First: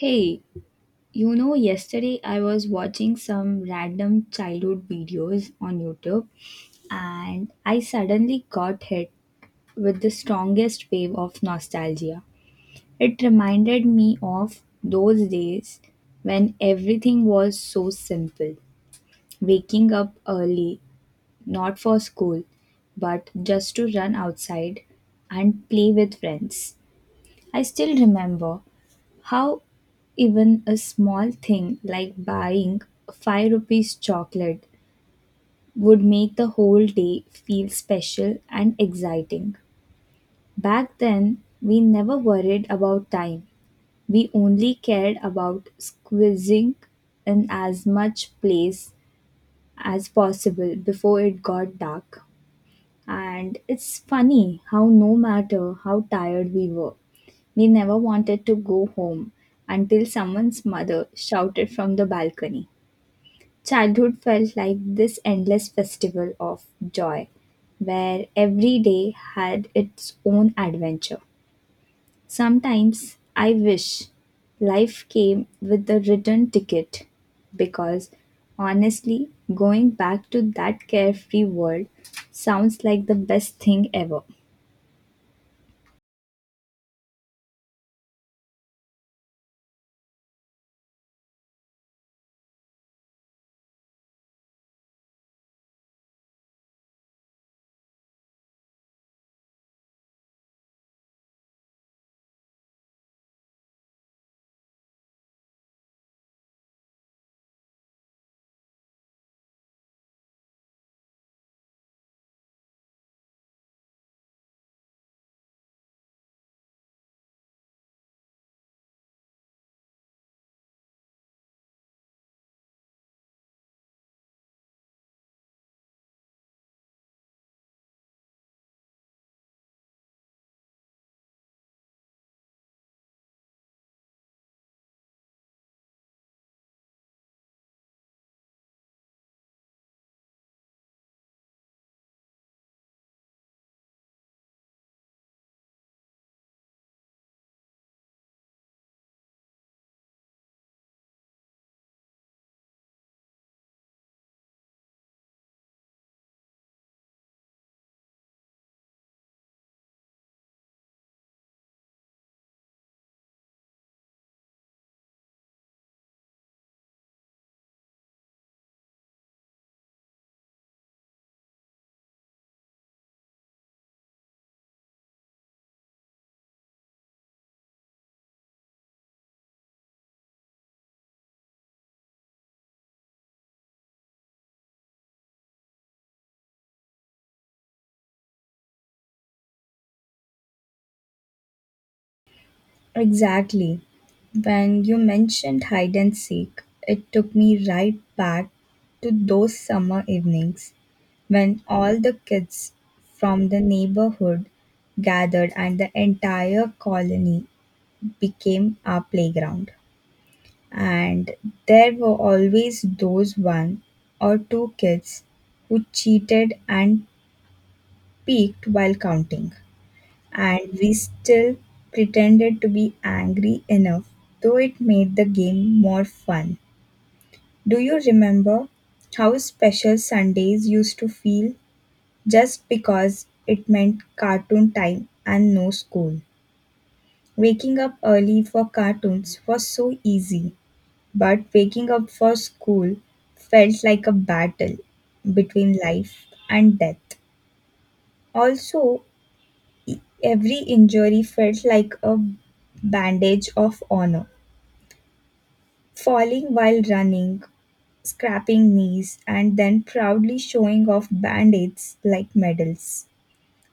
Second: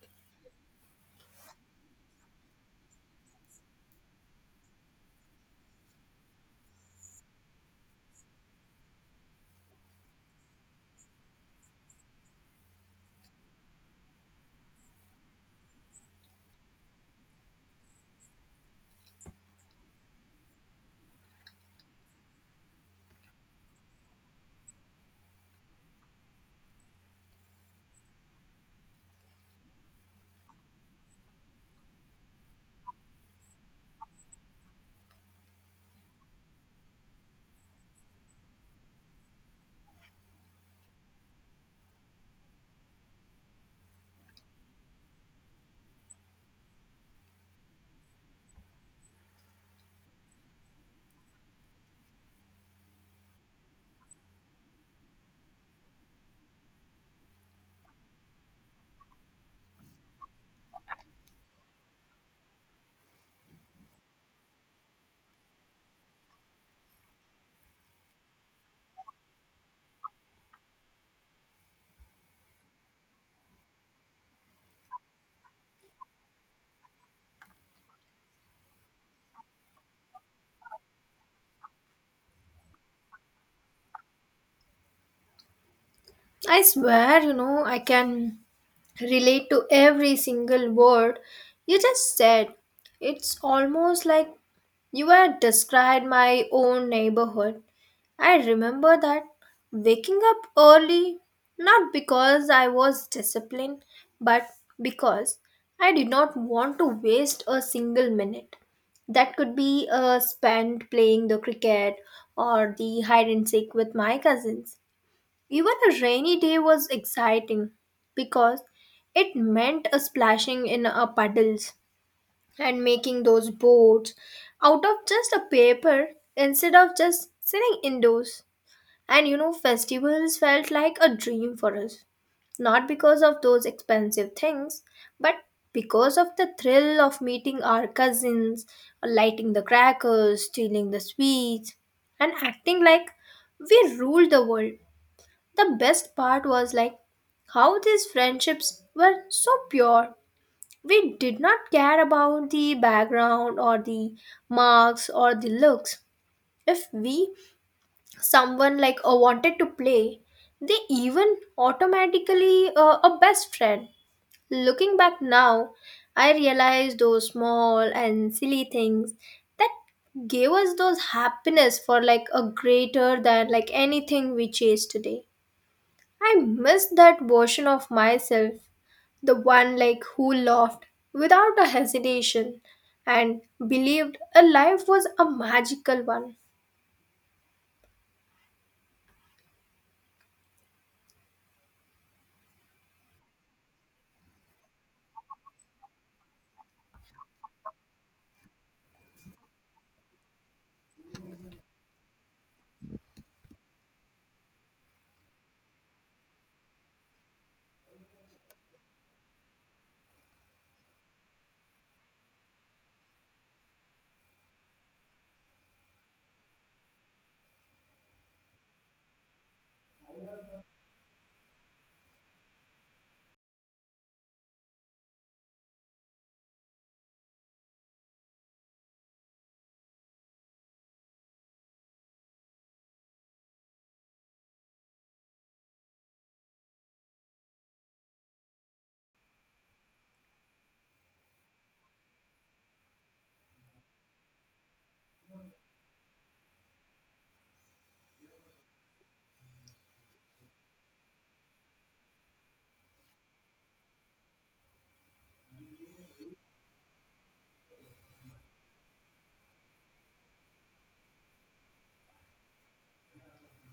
Hey, you know, yesterday I was watching some random childhood videos on YouTube and I suddenly got hit with the strongest wave of nostalgia. It reminded me of those days when everything was so simple. Waking up early, not for school, but just to run outside and play with friends. I still remember how even a small thing like buying a 5 rupees chocolate would make the whole day feel special and exciting. Back then, we never worried about time. We only cared about squeezing in as much place as possible before it got dark. And it's funny how, no matter how tired we were, we never wanted to go home until someone's mother shouted from the balcony. Childhood felt like this endless festival of joy, where every day had its own adventure. Sometimes I wish life came with a return ticket because honestly, going back to that carefree world sounds like the best thing ever. I swear, I can relate to every single word you just said. It's almost like you had described my own neighborhood. I remember that waking up early, not because I was disciplined, but because I did not want to waste a single minute. That could be spent playing the cricket or the hide and seek with my cousins. Even a rainy day was exciting because it meant a splashing in a puddles and making those boats out of just a paper instead of just sitting indoors. And festivals felt like a dream for us, not because of those expensive things, but because of the thrill of meeting our cousins, lighting the crackers, stealing the sweets, and acting like we ruled the world. The best part was like how these friendships were so pure. We did not care about the background or the marks or the looks. If we someone like wanted to play, they even automatically a best friend. Looking back now, I realize those small and silly things that gave us those happiness for like a greater than like anything we chase today. I miss that version of myself, the one like who laughed without a hesitation and believed a life was a magical one. Exactly. When you mentioned hide and seek, it took me right back to those summer evenings when all the kids from the neighborhood gathered and the entire colony became our playground. And there were always those one or two kids who cheated and peeked while counting, and we still pretended to be angry enough, though it made the game more fun. Do you remember how special Sundays used to feel just because it meant cartoon time and no school? Waking up early for cartoons was so easy, but waking up for school felt like a battle between life and death. Also, every injury felt like a bandage of honor. Falling while running, scraping knees, and then proudly showing off band aids like medals.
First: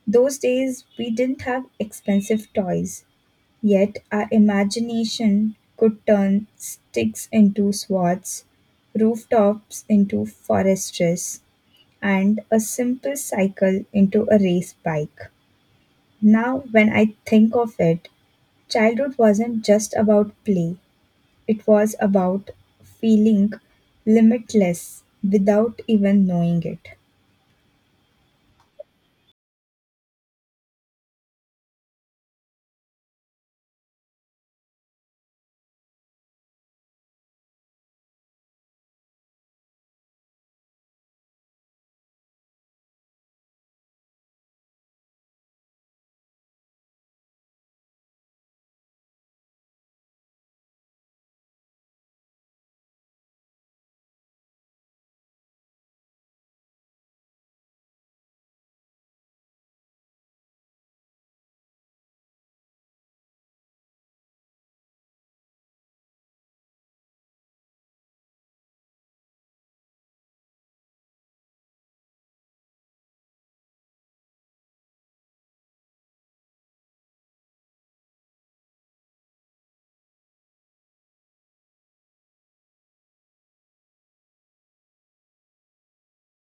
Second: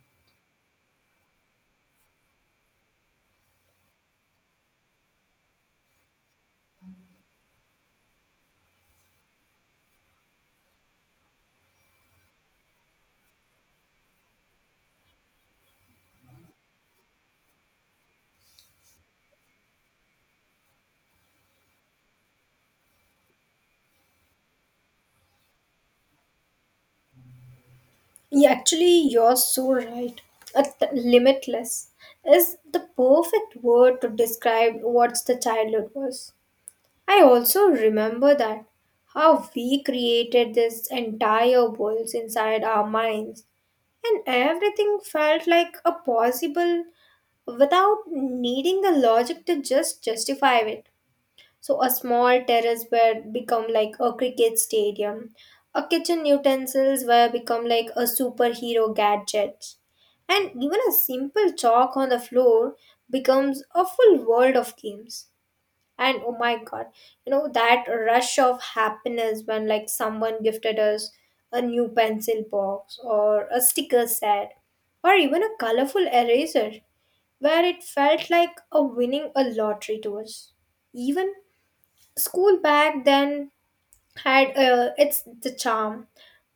Those days, we didn't have expensive toys, yet our imagination could turn sticks into swords, rooftops into foresters, and a simple cycle into a race bike. Now, when I think of it, childhood wasn't just about play, it was about feeling limitless without even knowing it. Yeah, actually, you're so right. Limitless is the perfect word to describe what the childhood was. I also remember that how we created this entire worlds inside our minds and everything felt like a possible without needing the logic to just justify it. So a small terrace bed become like a cricket stadium. A kitchen utensils were become like a superhero gadget. And even a simple chalk on the floor becomes a full world of games. And oh my god, you know that rush of happiness when like someone gifted us a new pencil box or a sticker set or even a colorful eraser where it felt like a winning a lottery to us. Even school back then had its the charm,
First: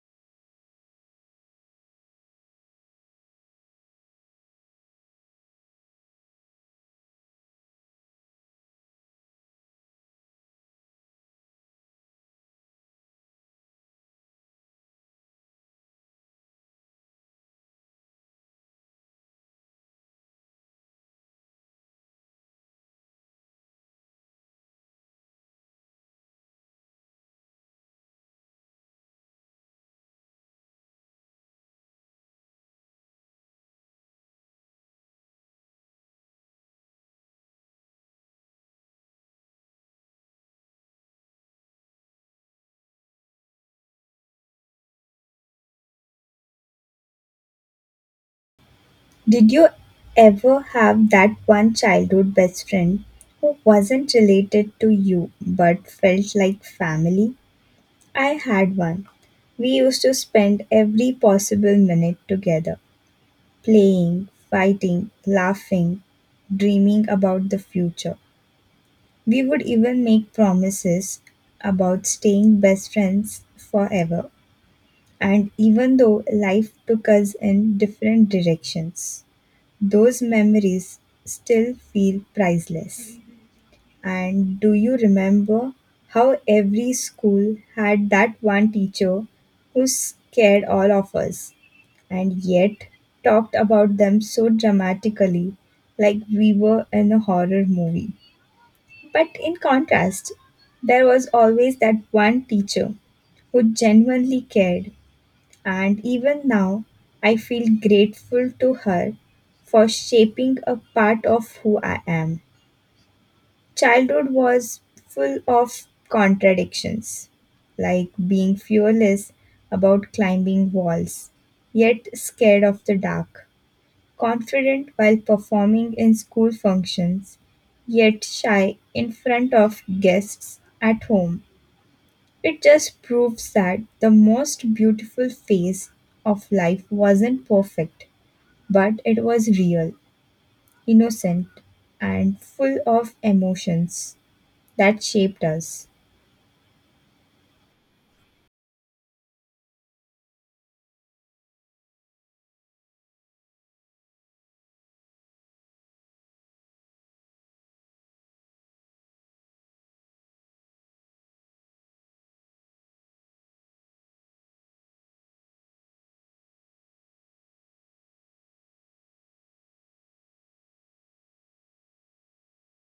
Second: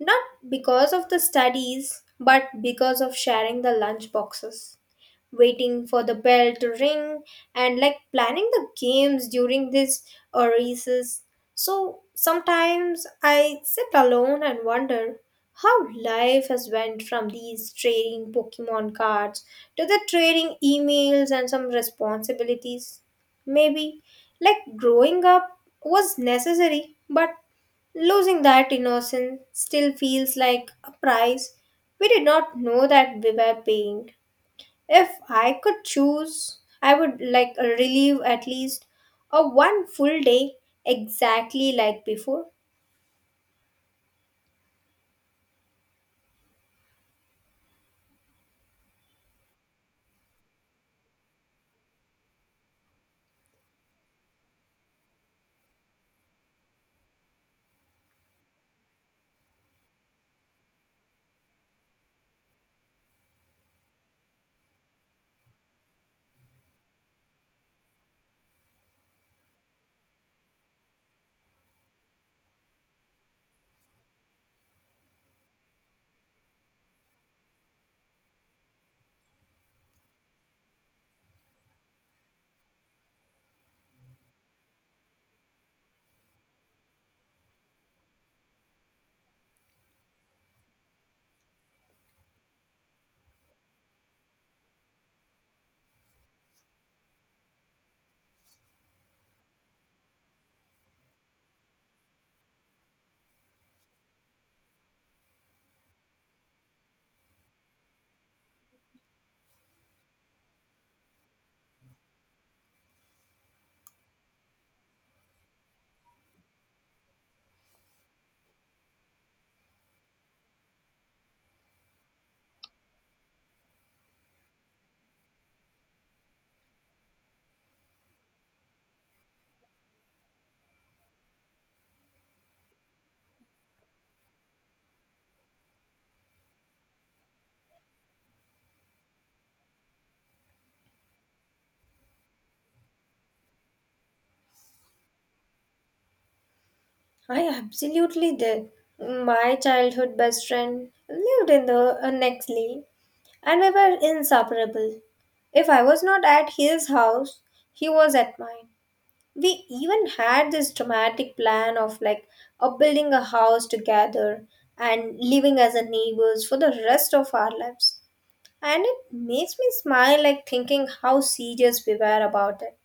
not because of the studies, but because of sharing the lunch boxes waiting for the bell to ring and like planning the games during this recess. So sometimes I sit alone and wonder how life has went from these trading Pokemon cards to the trading emails and some responsibilities. Maybe like growing up was necessary, but losing that innocence still feels like a price we did not know that we were paying. If I could choose, I would like relive at least a one full day exactly like before. Did you ever have that one childhood best friend who wasn't related to you but felt like family? I had one. We used to spend every possible minute together, playing, fighting, laughing, dreaming about the future. We would even make promises about staying best friends forever. And even though life took us in different directions, those memories still feel priceless. And do you remember how every school had that one teacher who scared all of us and yet talked about them so dramatically like we were in a horror movie? But in contrast, there was always that one teacher who genuinely cared, and even now I feel grateful to her for shaping a part of who I am. Childhood was full of contradictions, like being fearless about climbing walls, yet scared of the dark, confident while performing in school functions, yet shy in front of guests at home. It just proves that the most beautiful phase of life wasn't perfect, but it was real, innocent, and full of emotions that shaped us. I absolutely did. My childhood best friend lived in the next lane and we were inseparable. If I was not at his house, he was at mine. We even had this dramatic plan of like building a house together and living as a neighbors for the rest of our lives. And it makes me smile, like thinking how serious we were about it.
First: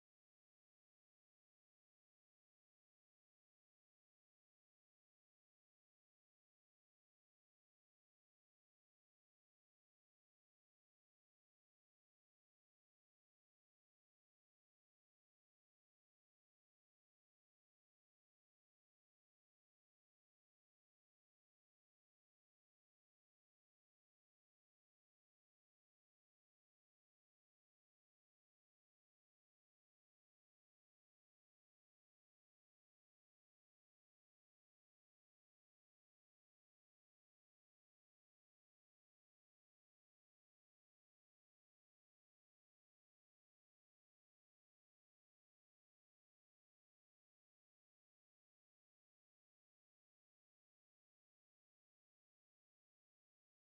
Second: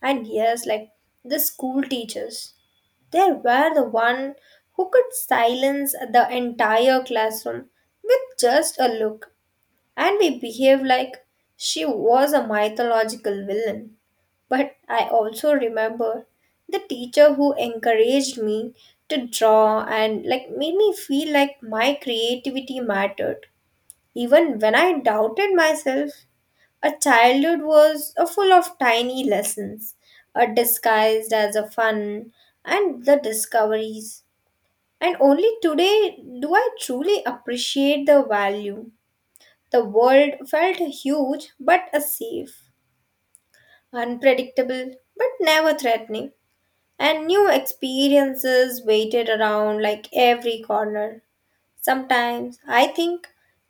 And yes, like the school teachers, they were the one who could silence the entire classroom with just a look. And we behaved like she was a mythological villain. But I also remember the teacher who encouraged me to draw and like made me feel like my creativity mattered, even when I doubted myself. A childhood was a full of tiny lessons, a disguised as a fun and the discoveries. And only today do I truly appreciate the value. The world felt huge but a safe, unpredictable but never threatening. And new experiences waited around like every corner. Sometimes I think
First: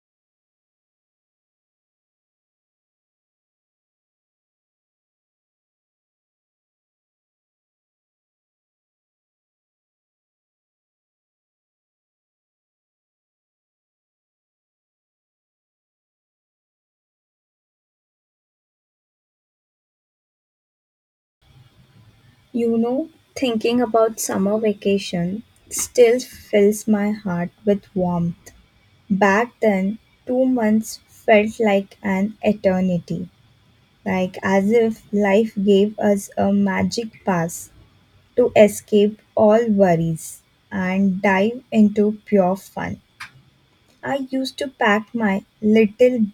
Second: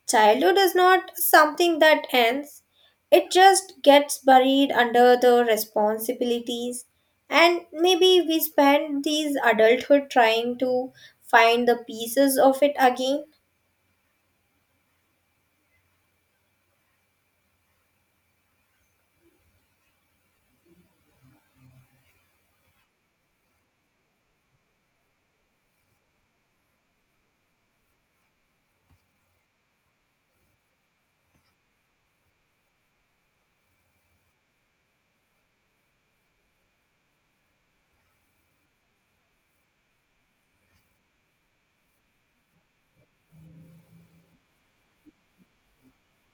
childhood is not something that ends, it just gets buried under the responsibilities, and maybe we spend these adulthood trying to find the pieces of it again. You know, thinking about summer vacation still fills my heart with warmth. Back then, 2 months felt like an eternity, like as if life gave us a magic pass to escape all worries and dive into pure fun. I used to pack my little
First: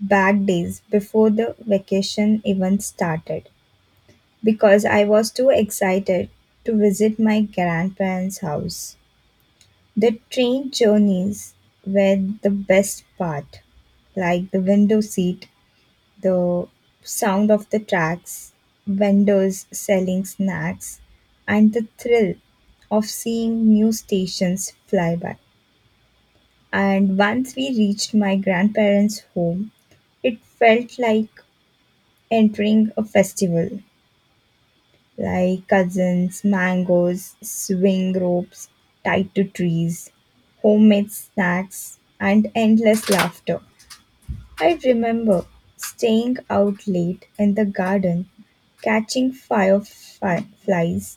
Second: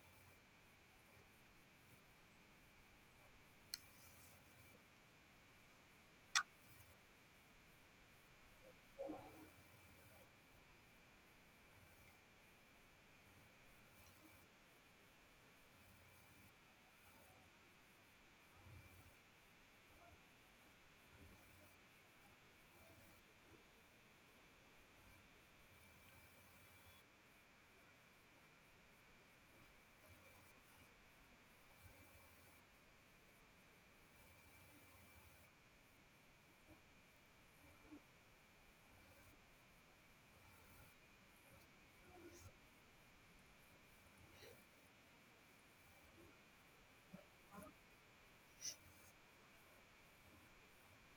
bag days before the vacation even started because I was too excited to visit my grandparents' house. The train journeys were the best part, like the window seat, the sound of the tracks, vendors selling snacks, and the thrill of seeing new stations fly by. And once we reached my grandparents' home, it felt like entering a festival. Like cousins, mangoes, swing ropes tied to trees, homemade snacks, and endless laughter. I remember staying out late in the garden, catching fireflies,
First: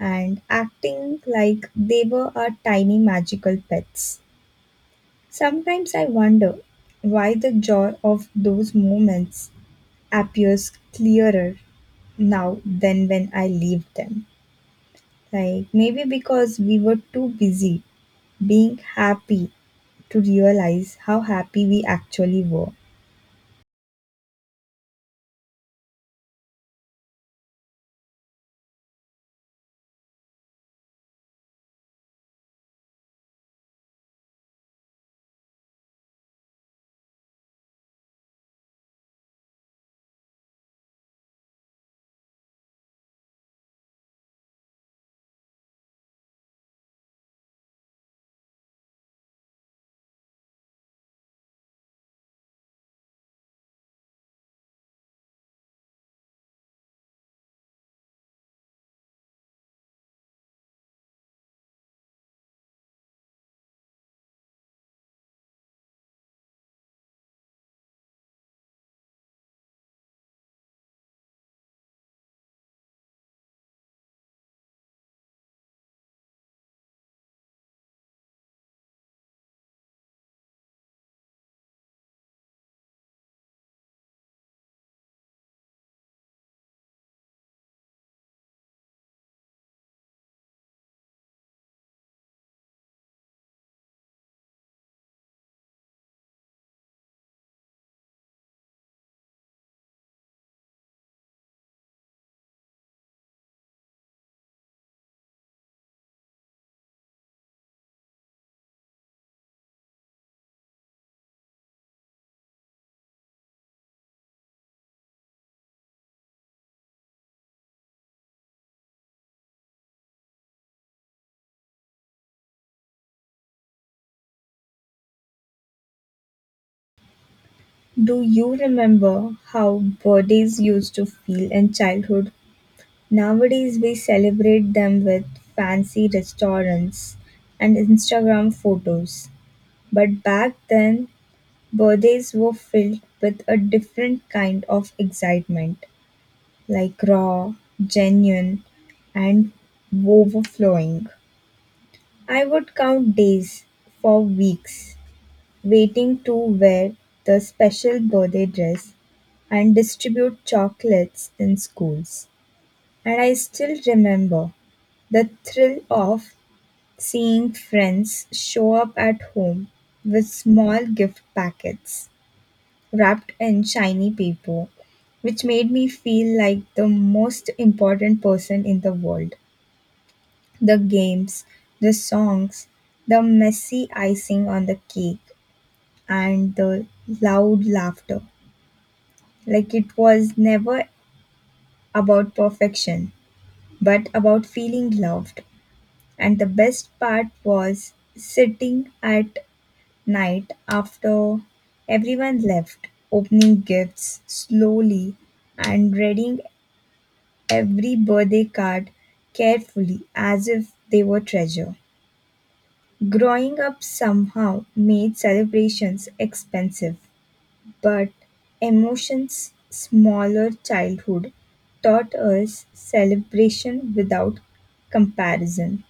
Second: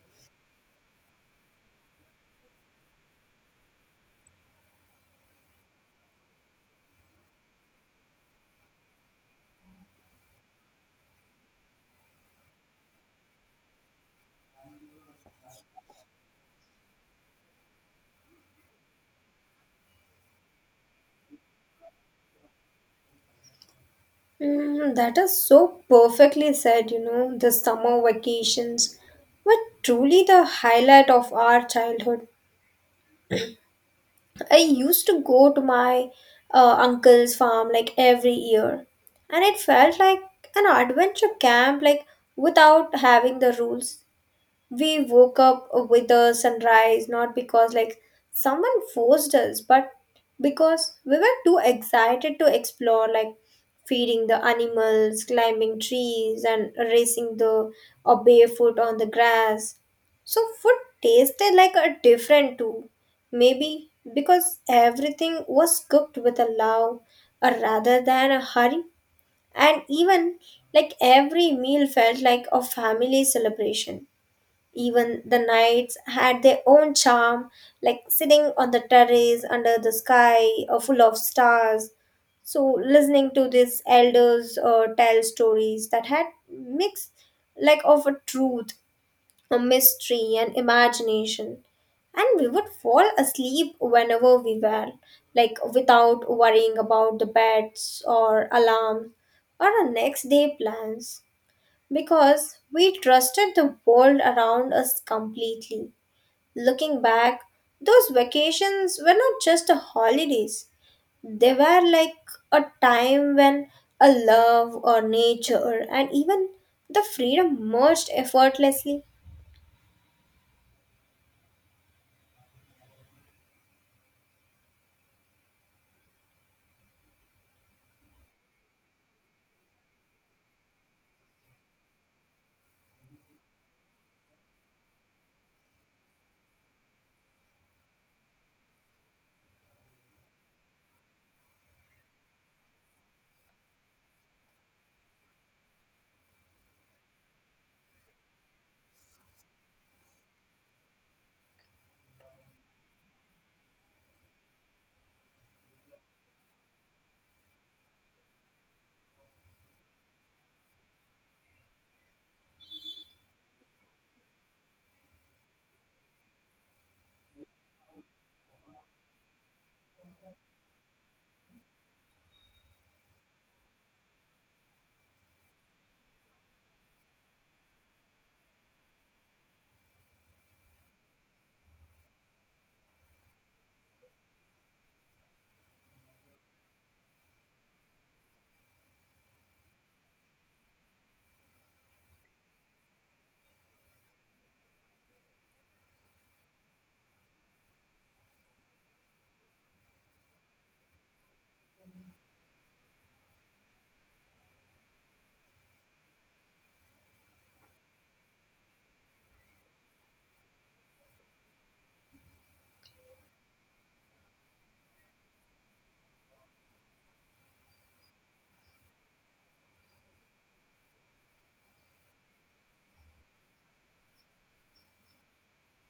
and acting like they were our tiny magical pets. Sometimes I wonder why the joy of those moments appears clearer now than when I leave them. Like maybe because we were too busy being happy to realize how happy we actually were. Mm, that is so perfectly said, the summer vacations were truly the highlight of our childhood. I used to go to my uncle's farm like every year, and it felt like an adventure camp, like without having the rules. We woke up with the sunrise not because like someone forced us but because we were too excited to explore, like feeding the animals, climbing trees, and racing the or barefoot on the grass. So food tasted like a different too, maybe because everything was cooked with a love rather than a hurry. And even like every meal felt like a family celebration. Even the nights had their own charm, like sitting on the terrace under the sky full of stars. So, listening to these elders tell stories that had mix like of a truth, a mystery, and imagination. And we would fall asleep whenever we were, like without worrying about the beds or alarms or our next day plans because we trusted the world around us completely. Looking back, those vacations were not just a holidays. They were like a time when a love or nature and even the freedom merged effortlessly. Do you remember how birthdays used to feel in childhood? Nowadays, we celebrate them with fancy restaurants and Instagram photos. But back then, birthdays were filled with a different kind of excitement, like raw, genuine, and overflowing. I would count days for weeks, waiting to wear the special birthday dress and distribute chocolates in schools. And I still remember the thrill of seeing friends show up at home with small gift packets wrapped in shiny paper, which made me feel like the most important person in the world. The games, the songs, the messy icing on the cake and the loud laughter. Like it was never about perfection, but about feeling loved. And the best part was sitting at night after everyone left, opening gifts slowly and reading every birthday card carefully as if they were treasure. Growing up somehow made celebrations expensive. But Emotion's smaller childhood taught us celebration without comparison.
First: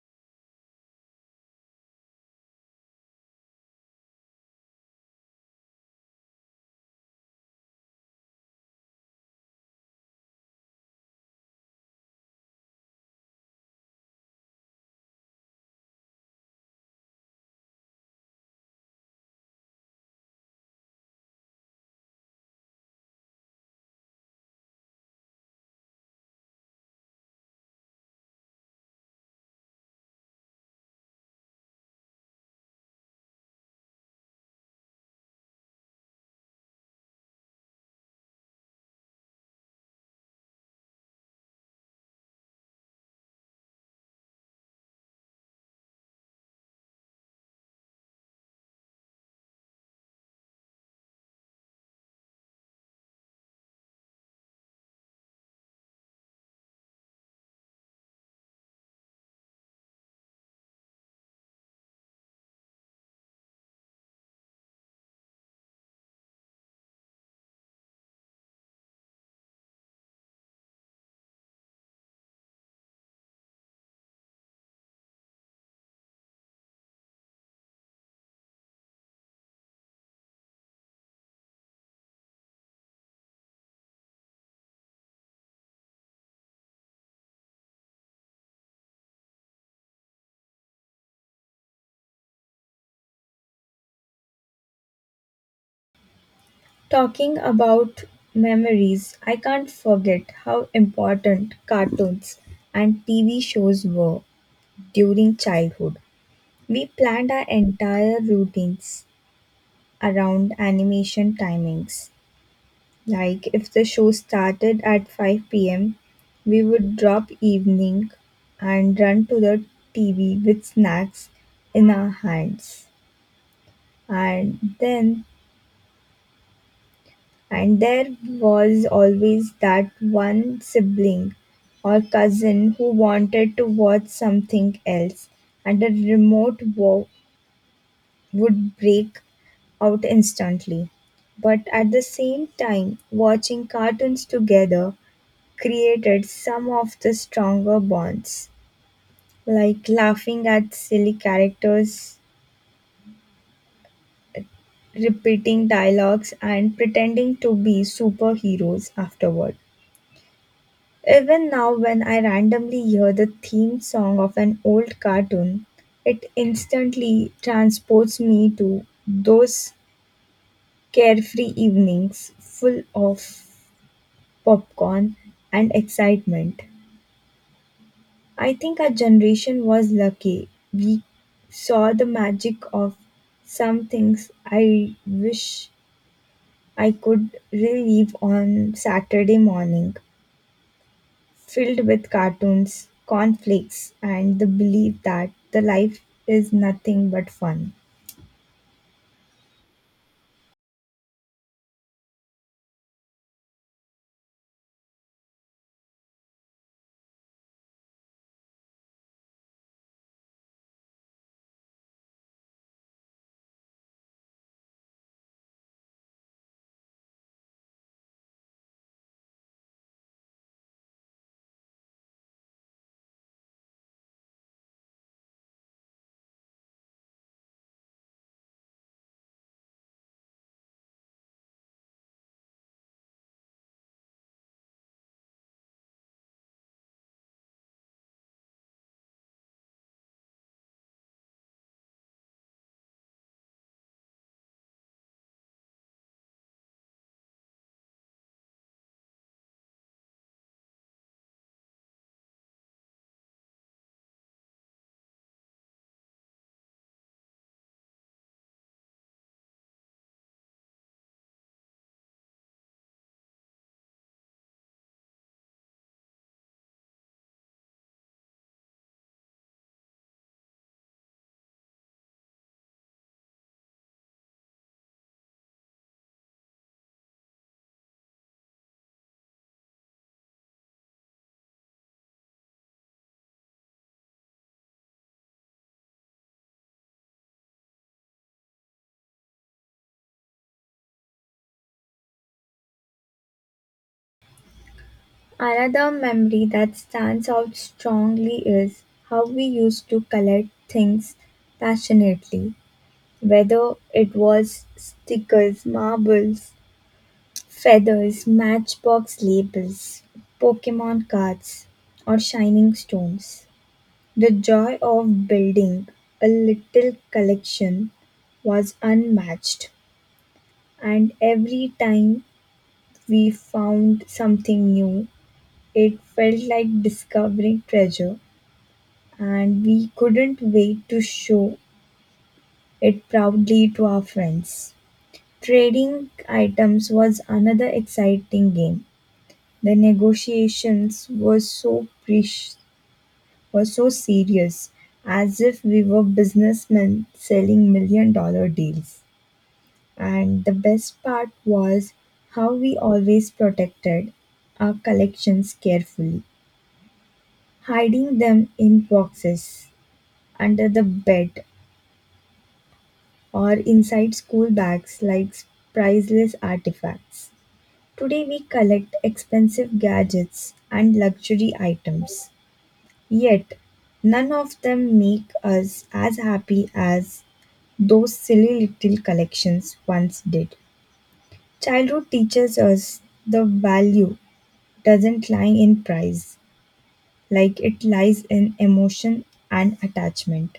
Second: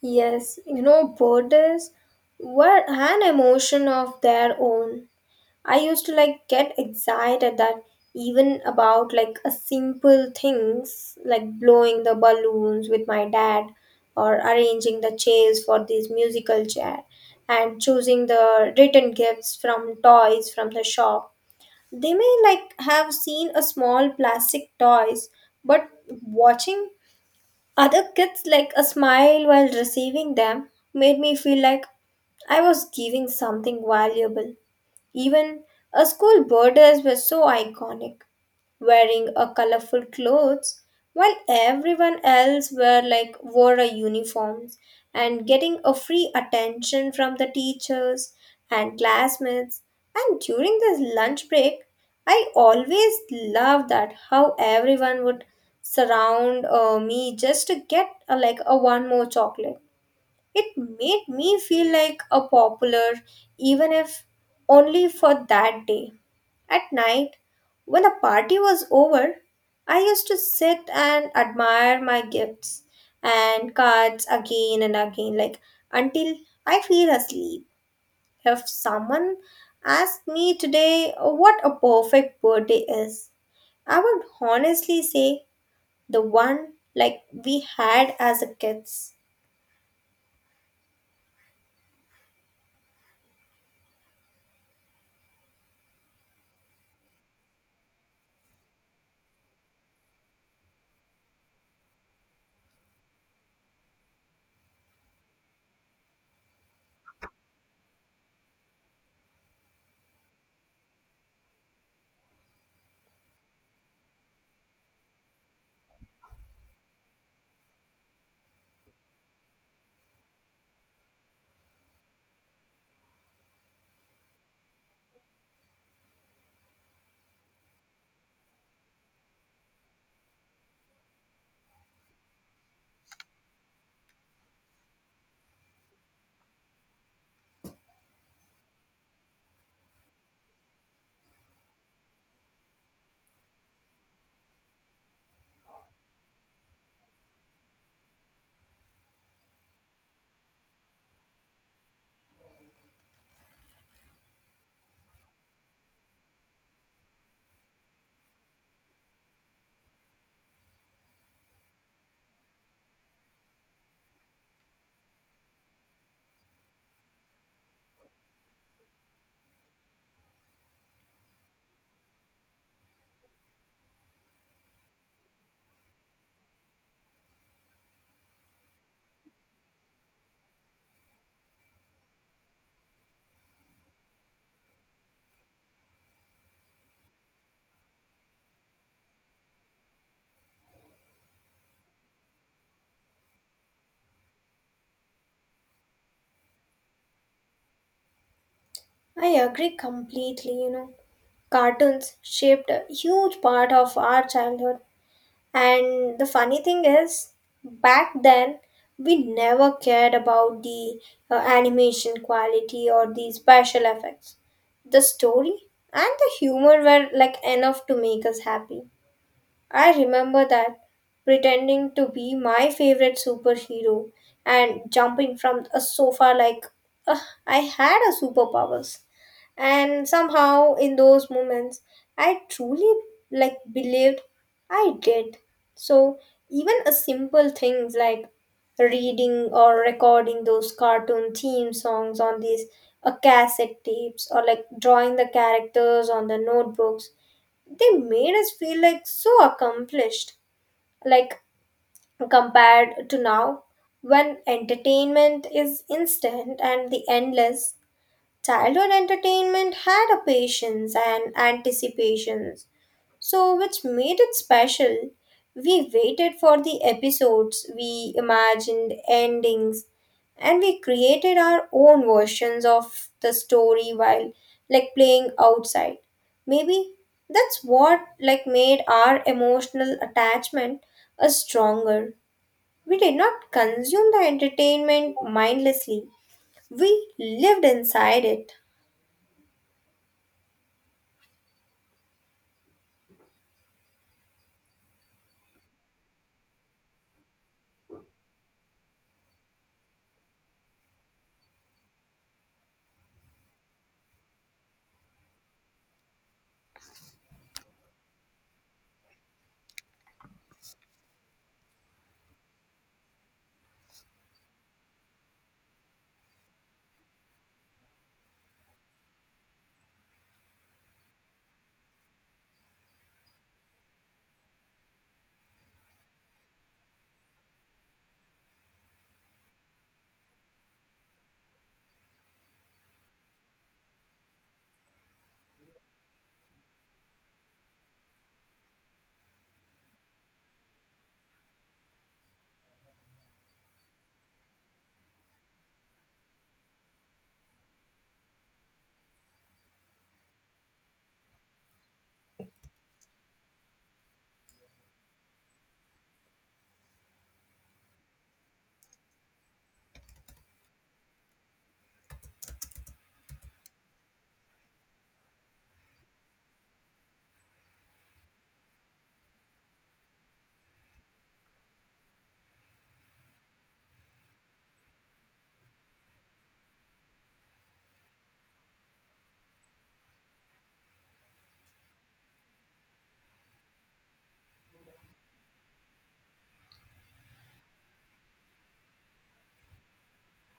Yes, borders were an emotion of their own. I used to like get excited that even about like a simple things like blowing the balloons with my dad or arranging the chairs for this musical chair and choosing the written gifts from toys from the shop. They may like have seen a small plastic toys, but watching other kids like a smile while receiving them made me feel like I was giving something valuable. Even our school birders were so iconic, wearing a colorful clothes while everyone else were like wore a uniforms and getting a free attention from the teachers and classmates. And during this lunch break, I always loved that how everyone would surround me just to get like a one more chocolate. It made me feel like a popular, even if only for that day. At night, when the party was over, I used to sit and admire my gifts and cards again and again, like until I feel asleep. If someone asked me today what a perfect birthday is, I would honestly say the one like we had as a kids. Talking about memories, I can't forget how important cartoons and TV shows were during childhood. We planned our entire routines around animation timings. Like if the show started at 5 p.m., we would drop evening and run to the TV with snacks in our hands. And then and there was always that one sibling or cousin who wanted to watch something else and the remote would break out instantly. But at the same time, watching cartoons together created some of the stronger bonds, like laughing at silly characters, repeating dialogues, and pretending to be superheroes afterward. Even now, when I randomly hear the theme song of an old cartoon, it instantly transports me to those carefree evenings full of popcorn and excitement. I think our generation was lucky. We saw the magic of some things I wish I could relive on Saturday morning, filled with cartoons, conflicts, and the belief that the life is nothing but fun. I agree completely. Cartoons shaped a huge part of our childhood. And the funny thing is, back then, we never cared about the animation quality or the special effects. The story and the humor were like enough to make us happy. I remember that pretending to be my favorite superhero and jumping from a sofa like "Ugh, I had a superpowers, and somehow in those moments I truly like believed I did." So even a simple things like reading or recording those cartoon theme songs on these cassette tapes or like drawing the characters on the notebooks, they made us feel like so accomplished, like compared to now when entertainment is instant and the endless. Childhood entertainment had a patience and anticipations, so which made it special. We waited for the episodes, we imagined endings, and we created our own versions of the story while like playing outside. Maybe that's what like made our emotional attachment a stronger. We did not consume the entertainment mindlessly. We lived inside it. Another memory that stands out strongly is how we used to collect things passionately, whether it was stickers, marbles, feathers, matchbox labels, Pokemon cards, or shining stones. The joy of building a little collection was unmatched, and every time we found something new, it felt like discovering treasure, and we couldn't wait to show it proudly to our friends. Trading items was another exciting game. The negotiations were so were so serious, as if we were businessmen selling million dollar deals. And the best part was how we always protected our collections carefully, hiding them in boxes, under the bed, or inside school bags like priceless artifacts. Today we collect expensive gadgets and luxury items. Yet, none of them make us as happy as those silly little collections once did. Childhood teaches us the value doesn't lie in price, like it lies in emotion and attachment.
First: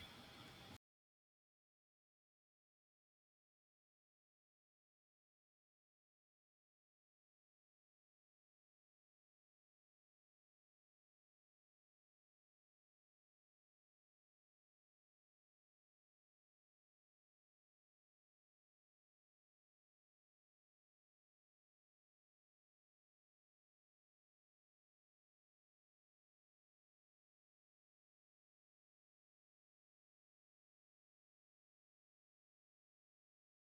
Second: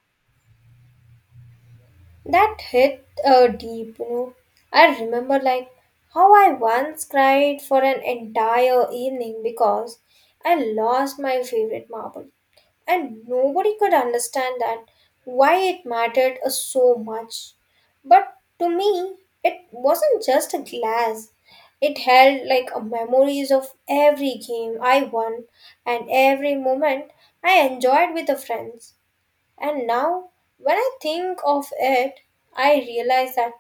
That hit deep. I remember like how I once cried for an entire evening because I lost my favorite marble, and nobody could understand that why it mattered so much. But to me, it wasn't just a glass. It held like a memories of every game I won and every moment I enjoyed with the friends. And now, when I think of it, I realize that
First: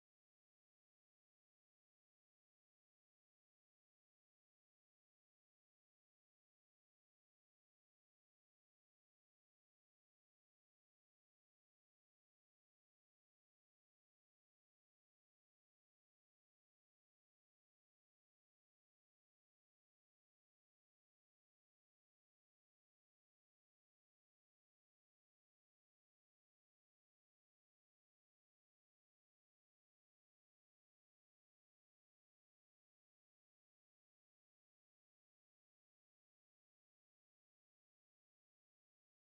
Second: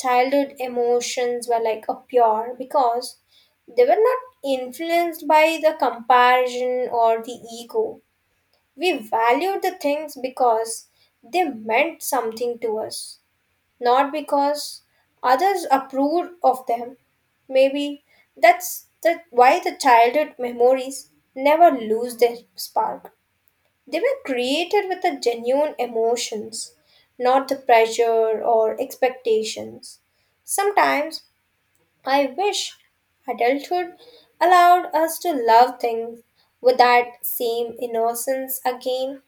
childhood emotions were like a pure because they were not influenced by the comparison or the ego. We valued the things because they meant something to us, not because others approved of them. Maybe that's the, why the childhood memories never lose their spark. They were created with the genuine emotions, not the pressure or expectations. Sometimes I wish adulthood allowed us to love things with that same innocence again.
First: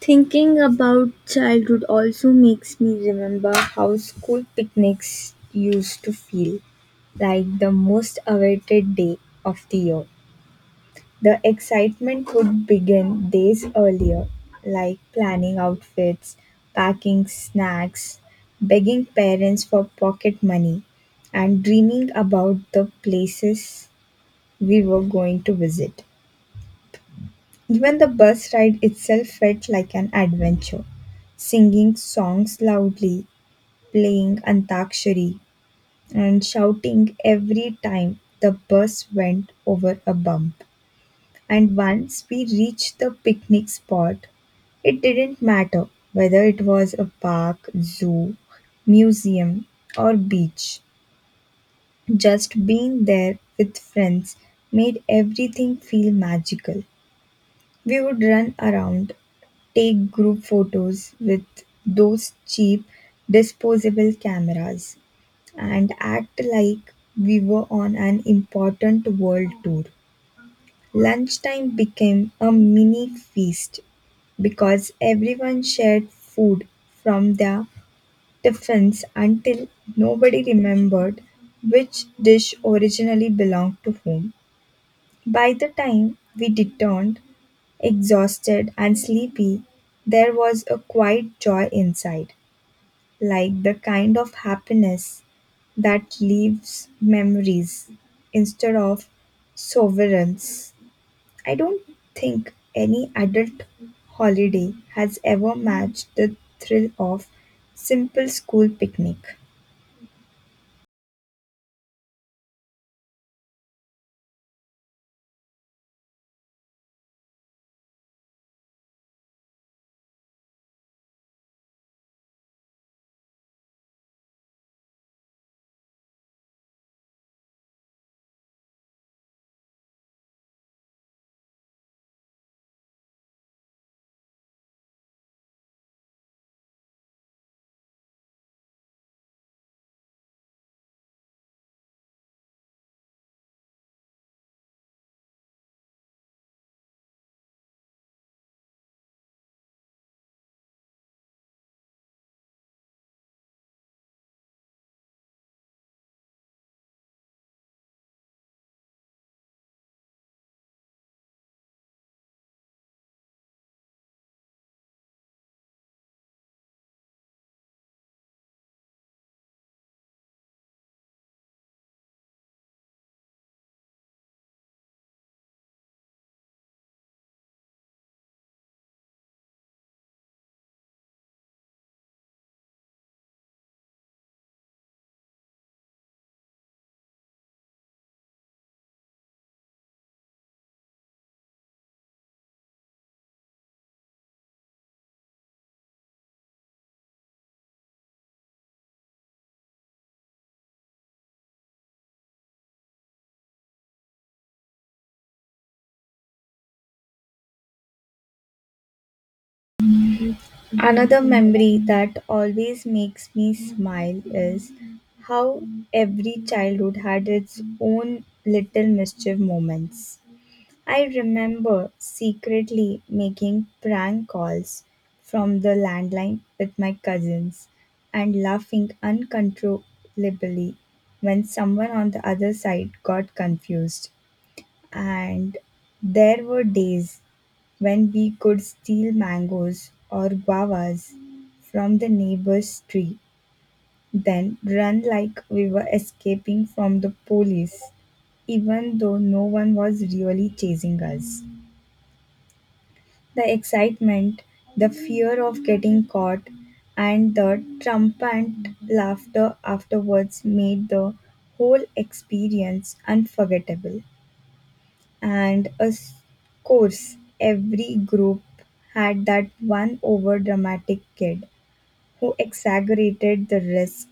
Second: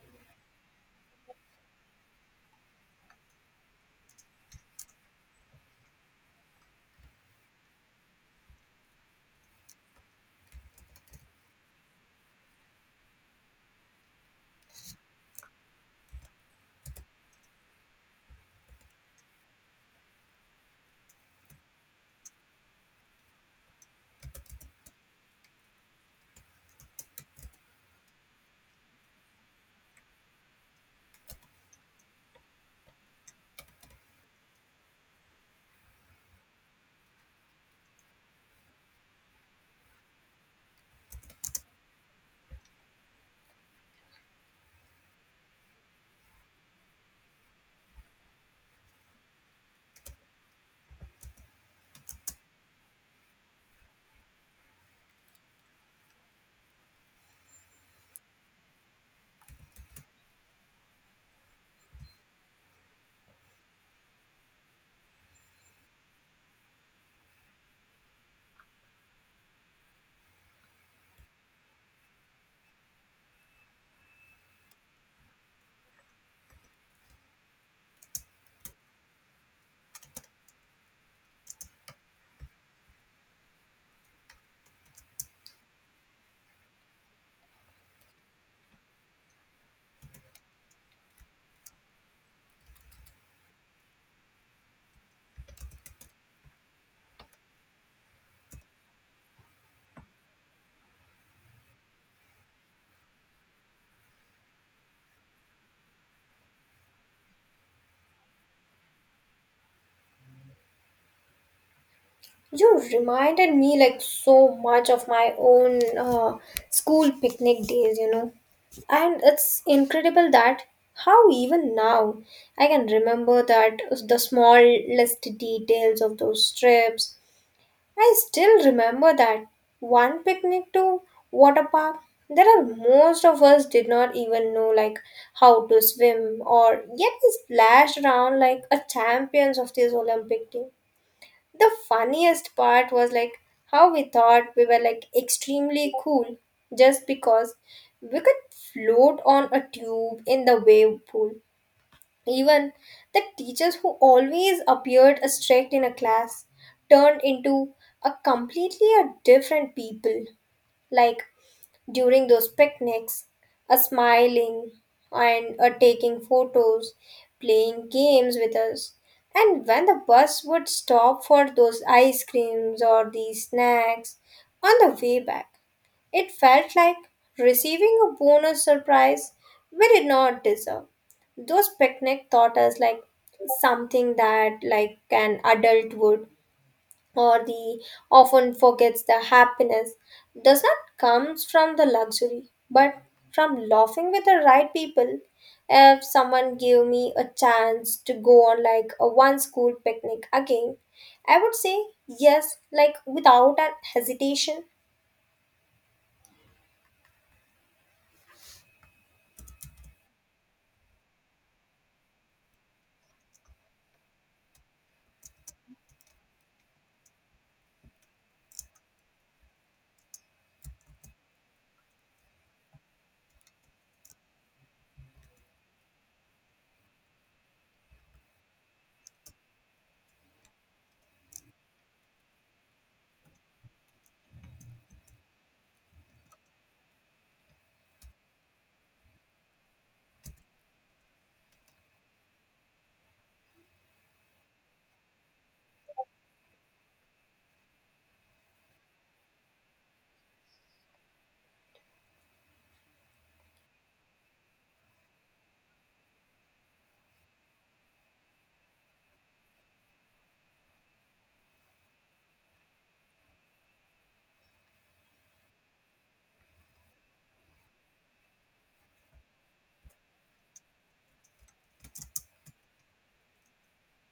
Thinking about childhood also makes me remember how school picnics used to feel like the most awaited day of the year. The excitement would begin days earlier, like planning outfits, packing snacks, begging parents for pocket money, and dreaming about the places we were going to visit. Even the bus ride itself felt like an adventure. Singing songs loudly, playing Antakshari, and shouting every time the bus went over a bump. And once we reached the picnic spot, it didn't matter whether it was a park, zoo, museum, or beach. Just being there with friends made everything feel magical. We would run around, take group photos with those cheap disposable cameras, and act like we were on an important world tour. Lunchtime became a mini feast because everyone shared food from their tiffins until nobody remembered which dish originally belonged to whom. By the time we returned, exhausted and sleepy, there was a quiet joy inside, like the kind of happiness that leaves memories instead of sovereigns. I don't think any adult holiday has ever matched the thrill of simple school picnic. You reminded me like so much of my own school picnic days. And it's incredible that how even now I can remember that the smallest details of those trips. I still remember that one picnic to water park. There are most of us did not even know like how to swim or yet we splashed around like a champions of this Olympic team. The funniest part was like how we thought we were like extremely cool just because we could float on a tube in the wave pool. Even the teachers who always appeared strict in a class turned into a completely a different people. Like during those picnics, a smiling and a taking photos, playing games with us. And when the bus would stop for those ice creams or these snacks on the way back, it felt like receiving a bonus surprise we did not deserve. Those picnic taught us like something that like an adult would or the often forgets. The happiness does not comes from the luxury but from laughing with the right people. If someone gave me a chance to go on like a one school picnic again, I would say yes like without an hesitation. Another memory that always makes me smile is how every childhood had its own little mischief moments. I remember secretly making prank calls from the landline with my cousins and laughing uncontrollably when someone on the other side got confused. And there were days when we could steal mangoes or guavas from the neighbor's tree, then run like we were escaping from the police, even though no one was really chasing us. The excitement, the fear of getting caught, and the triumphant laughter afterwards made the whole experience unforgettable. And of course, every group had that one over dramatic kid who exaggerated the risk,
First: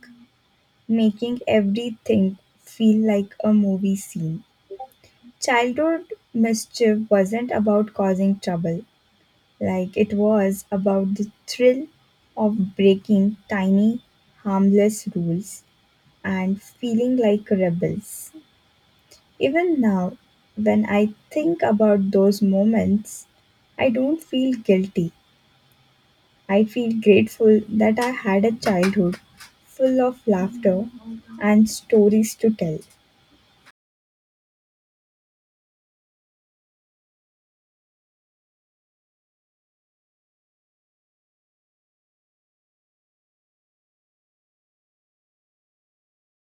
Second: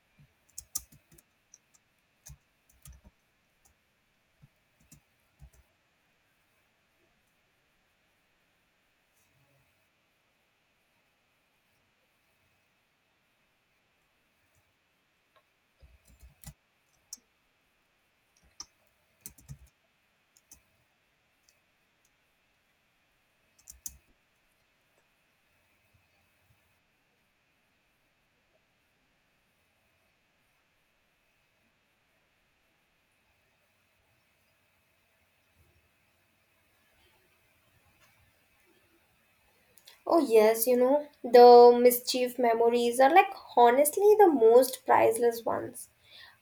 making everything feel like a movie scene. Childhood mischief wasn't about causing trouble, like it was about the thrill of breaking tiny, harmless rules and feeling like rebels. Even now, when I think about those moments, I don't feel guilty. I feel grateful that I had a childhood full of laughter and stories to tell. Oh, yes, the mischief memories are like honestly the most priceless ones.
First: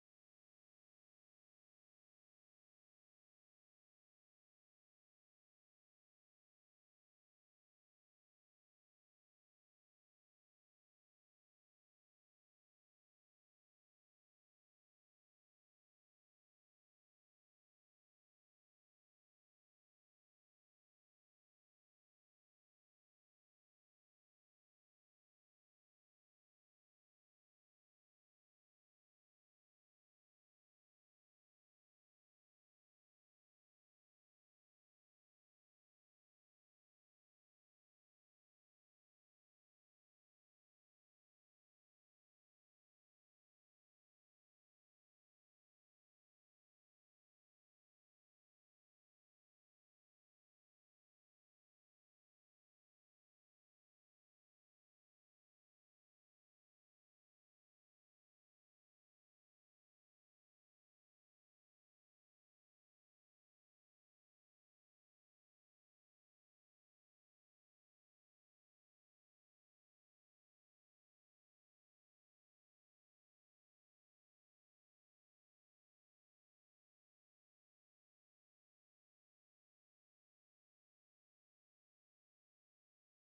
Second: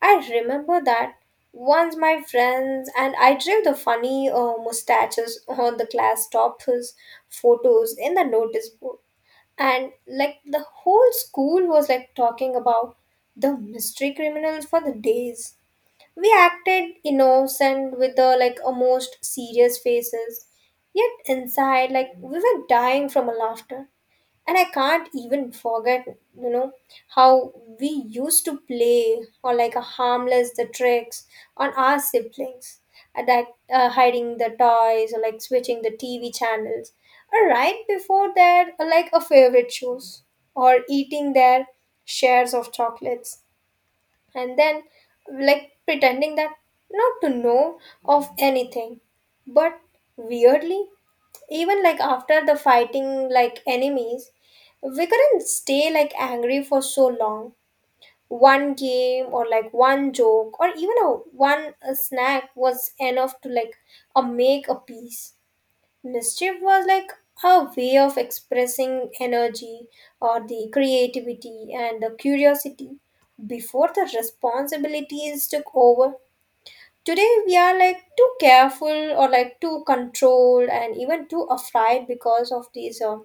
I remember that once my friends and I drew the funny mustaches on the class toppers photos in the notice board. And like the whole school was like talking about the mystery criminals for the days. We acted innocent with the like a most serious faces, yet inside like we were dying from a laughter. And I can't even forget you know how we used to play or like a harmless the tricks on our siblings that hiding the toys or like switching the TV channels or right before that like a favorite shows or eating their shares of chocolates and then like pretending that not to know of anything. But weirdly even like after the fighting like enemies, we couldn't stay like angry for so long. One game or like one joke or even a one a snack was enough to like a make a peace. Mischief was like a way of expressing energy or the creativity and the curiosity before the responsibilities took over. Today we are like too careful or like too controlled and even too afraid because of these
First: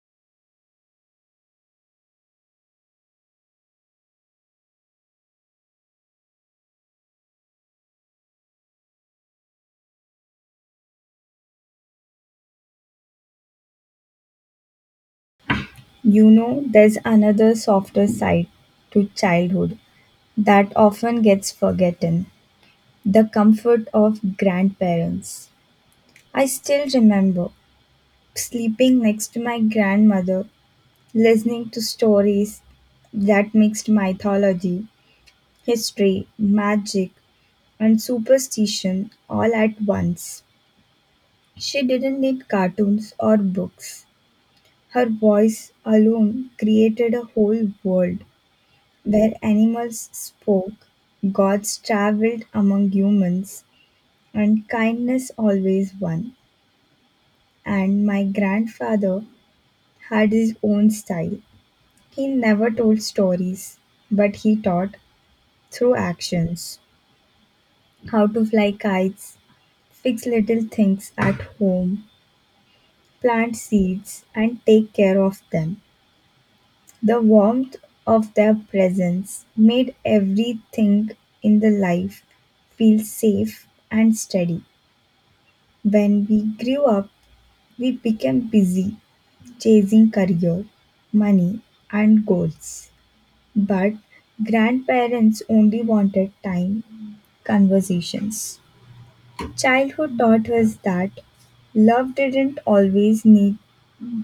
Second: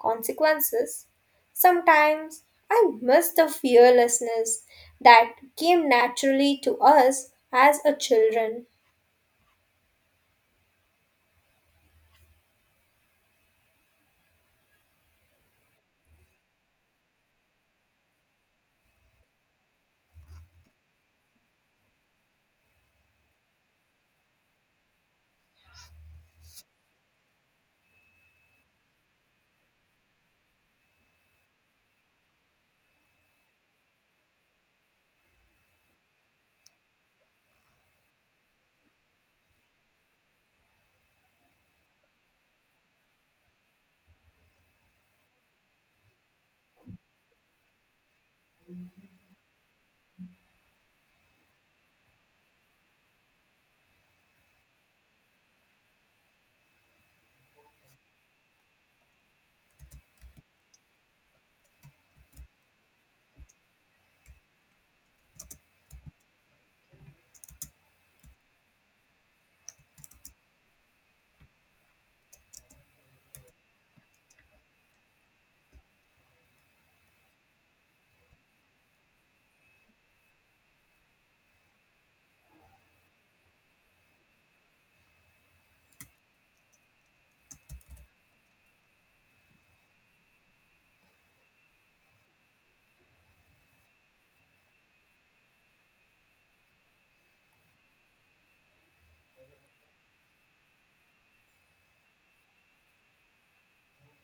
consequences. Sometimes I miss the fearlessness that came naturally to us as a children. You know, there's another softer side to childhood that often gets forgotten. The comfort of grandparents. I still remember sleeping next to my grandmother, listening to stories that mixed mythology, history, magic, and superstition all at once. She didn't need cartoons or books. Her voice alone created a whole world where animals spoke, gods traveled among humans, and kindness always won. And my grandfather had his own style. He never told stories, but he taught through actions how to fly kites, fix little things at home, plant seeds, and take care of them. The warmth of their presence made everything in the life feel safe and steady. When we grew up, we became busy chasing career, money, and goals. But grandparents only wanted time, conversations. Childhood taught us that love didn't always need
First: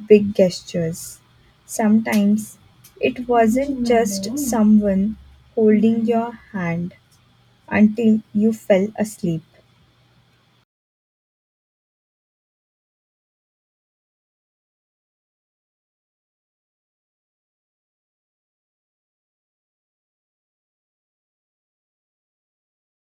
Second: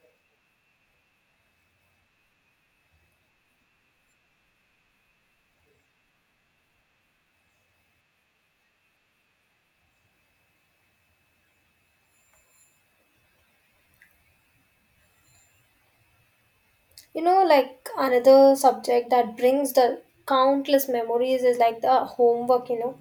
big gestures. Sometimes it wasn't just someone holding your hand until you fell asleep. Like another subject that brings the countless memories is like the homework,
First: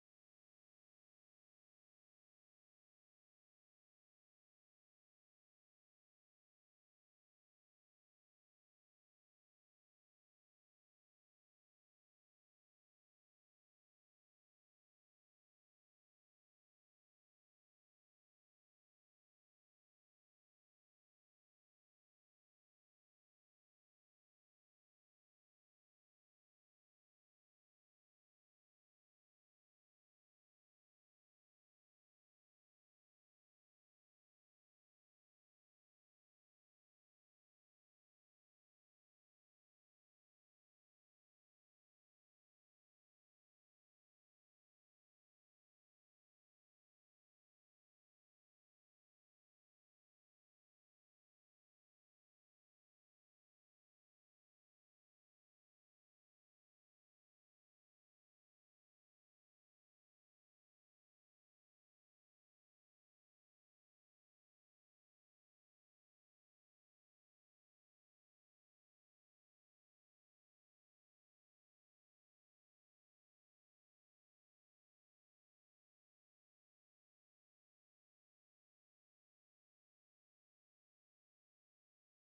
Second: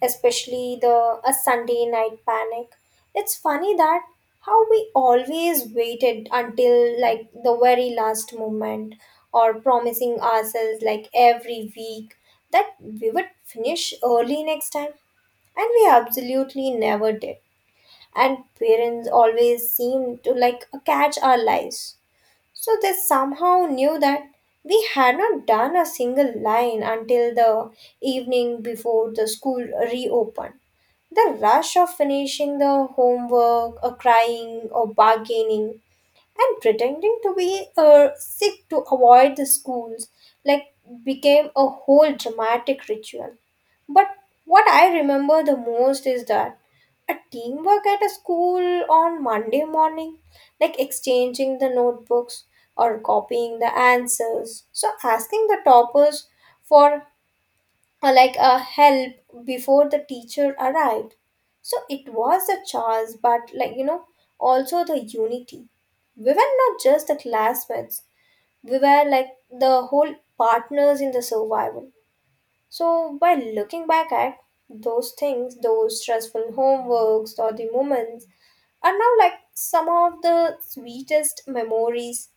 especially the a Sunday night panic. It's funny that how we always waited until like the very last moment or promising ourselves like every week that we would finish early next time, and we absolutely never did, and parents always seem to like catch our lives, so they somehow knew that we had not done a single line until the evening before the school reopened. The rush of finishing the homework, or crying, or bargaining and pretending to be sick to avoid the schools like became a whole dramatic ritual. But what I remember the most is that a teamwork at a school on Monday morning, like exchanging the notebooks or copying the answers so asking the toppers for or like a help before the teacher arrived. So it was a chance, but like also the unity. We were not just the classmates, we were like the whole partners in the survival. So by looking back at those things, those stressful homeworks or the moments are now like some of the sweetest memories,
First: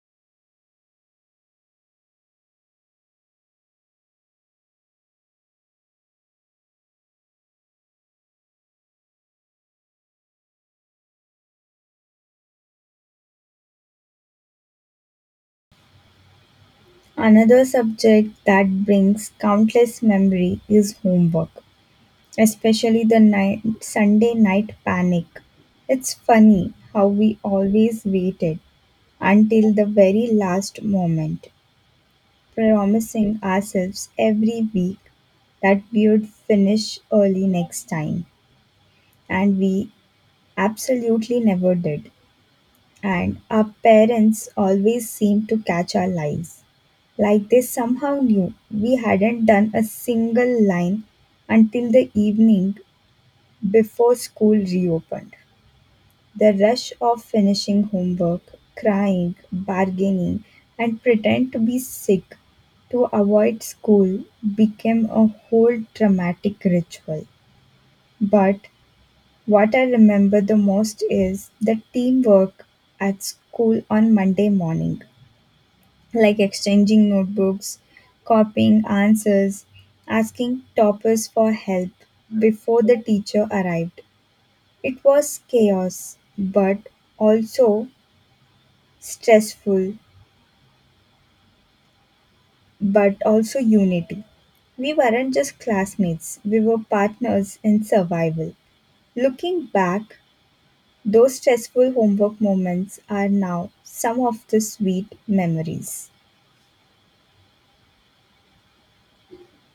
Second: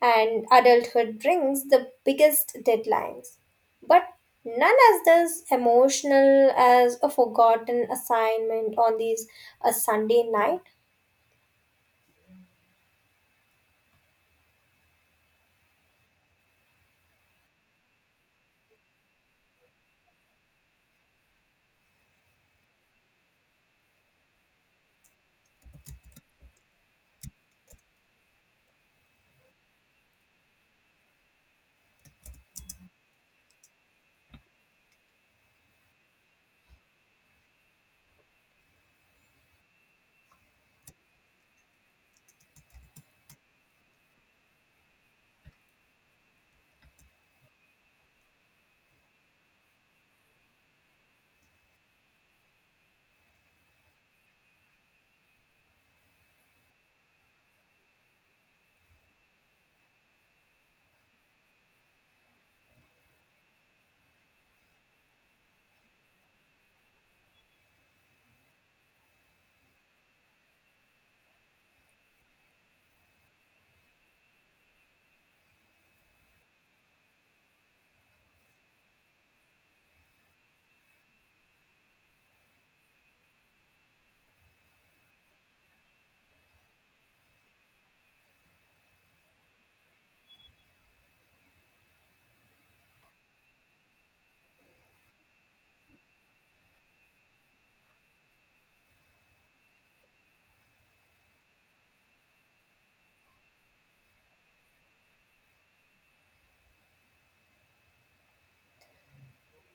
and adulthood brings the biggest deadlines. But none as this emotional as a forgotten assignment on these a Sunday night. Another subject that brings countless memory is homework, especially the night Sunday night panic. It's funny how we always waited until the very last moment, promising ourselves every week that we would finish early next time, and we absolutely never did. And our parents always seemed to catch our lies, like they somehow knew we hadn't done a single line until the evening before school reopened. The rush of finishing homework, crying, bargaining, and pretend to be sick to avoid school became a whole dramatic ritual. But what I remember the most is the teamwork at school on Monday morning, like exchanging notebooks, copying answers, asking toppers for help before the teacher arrived. It was chaos, but also stressful, but also unity. We weren't just classmates, we were partners in survival. Looking back, those stressful homework moments are now some of the sweet memories.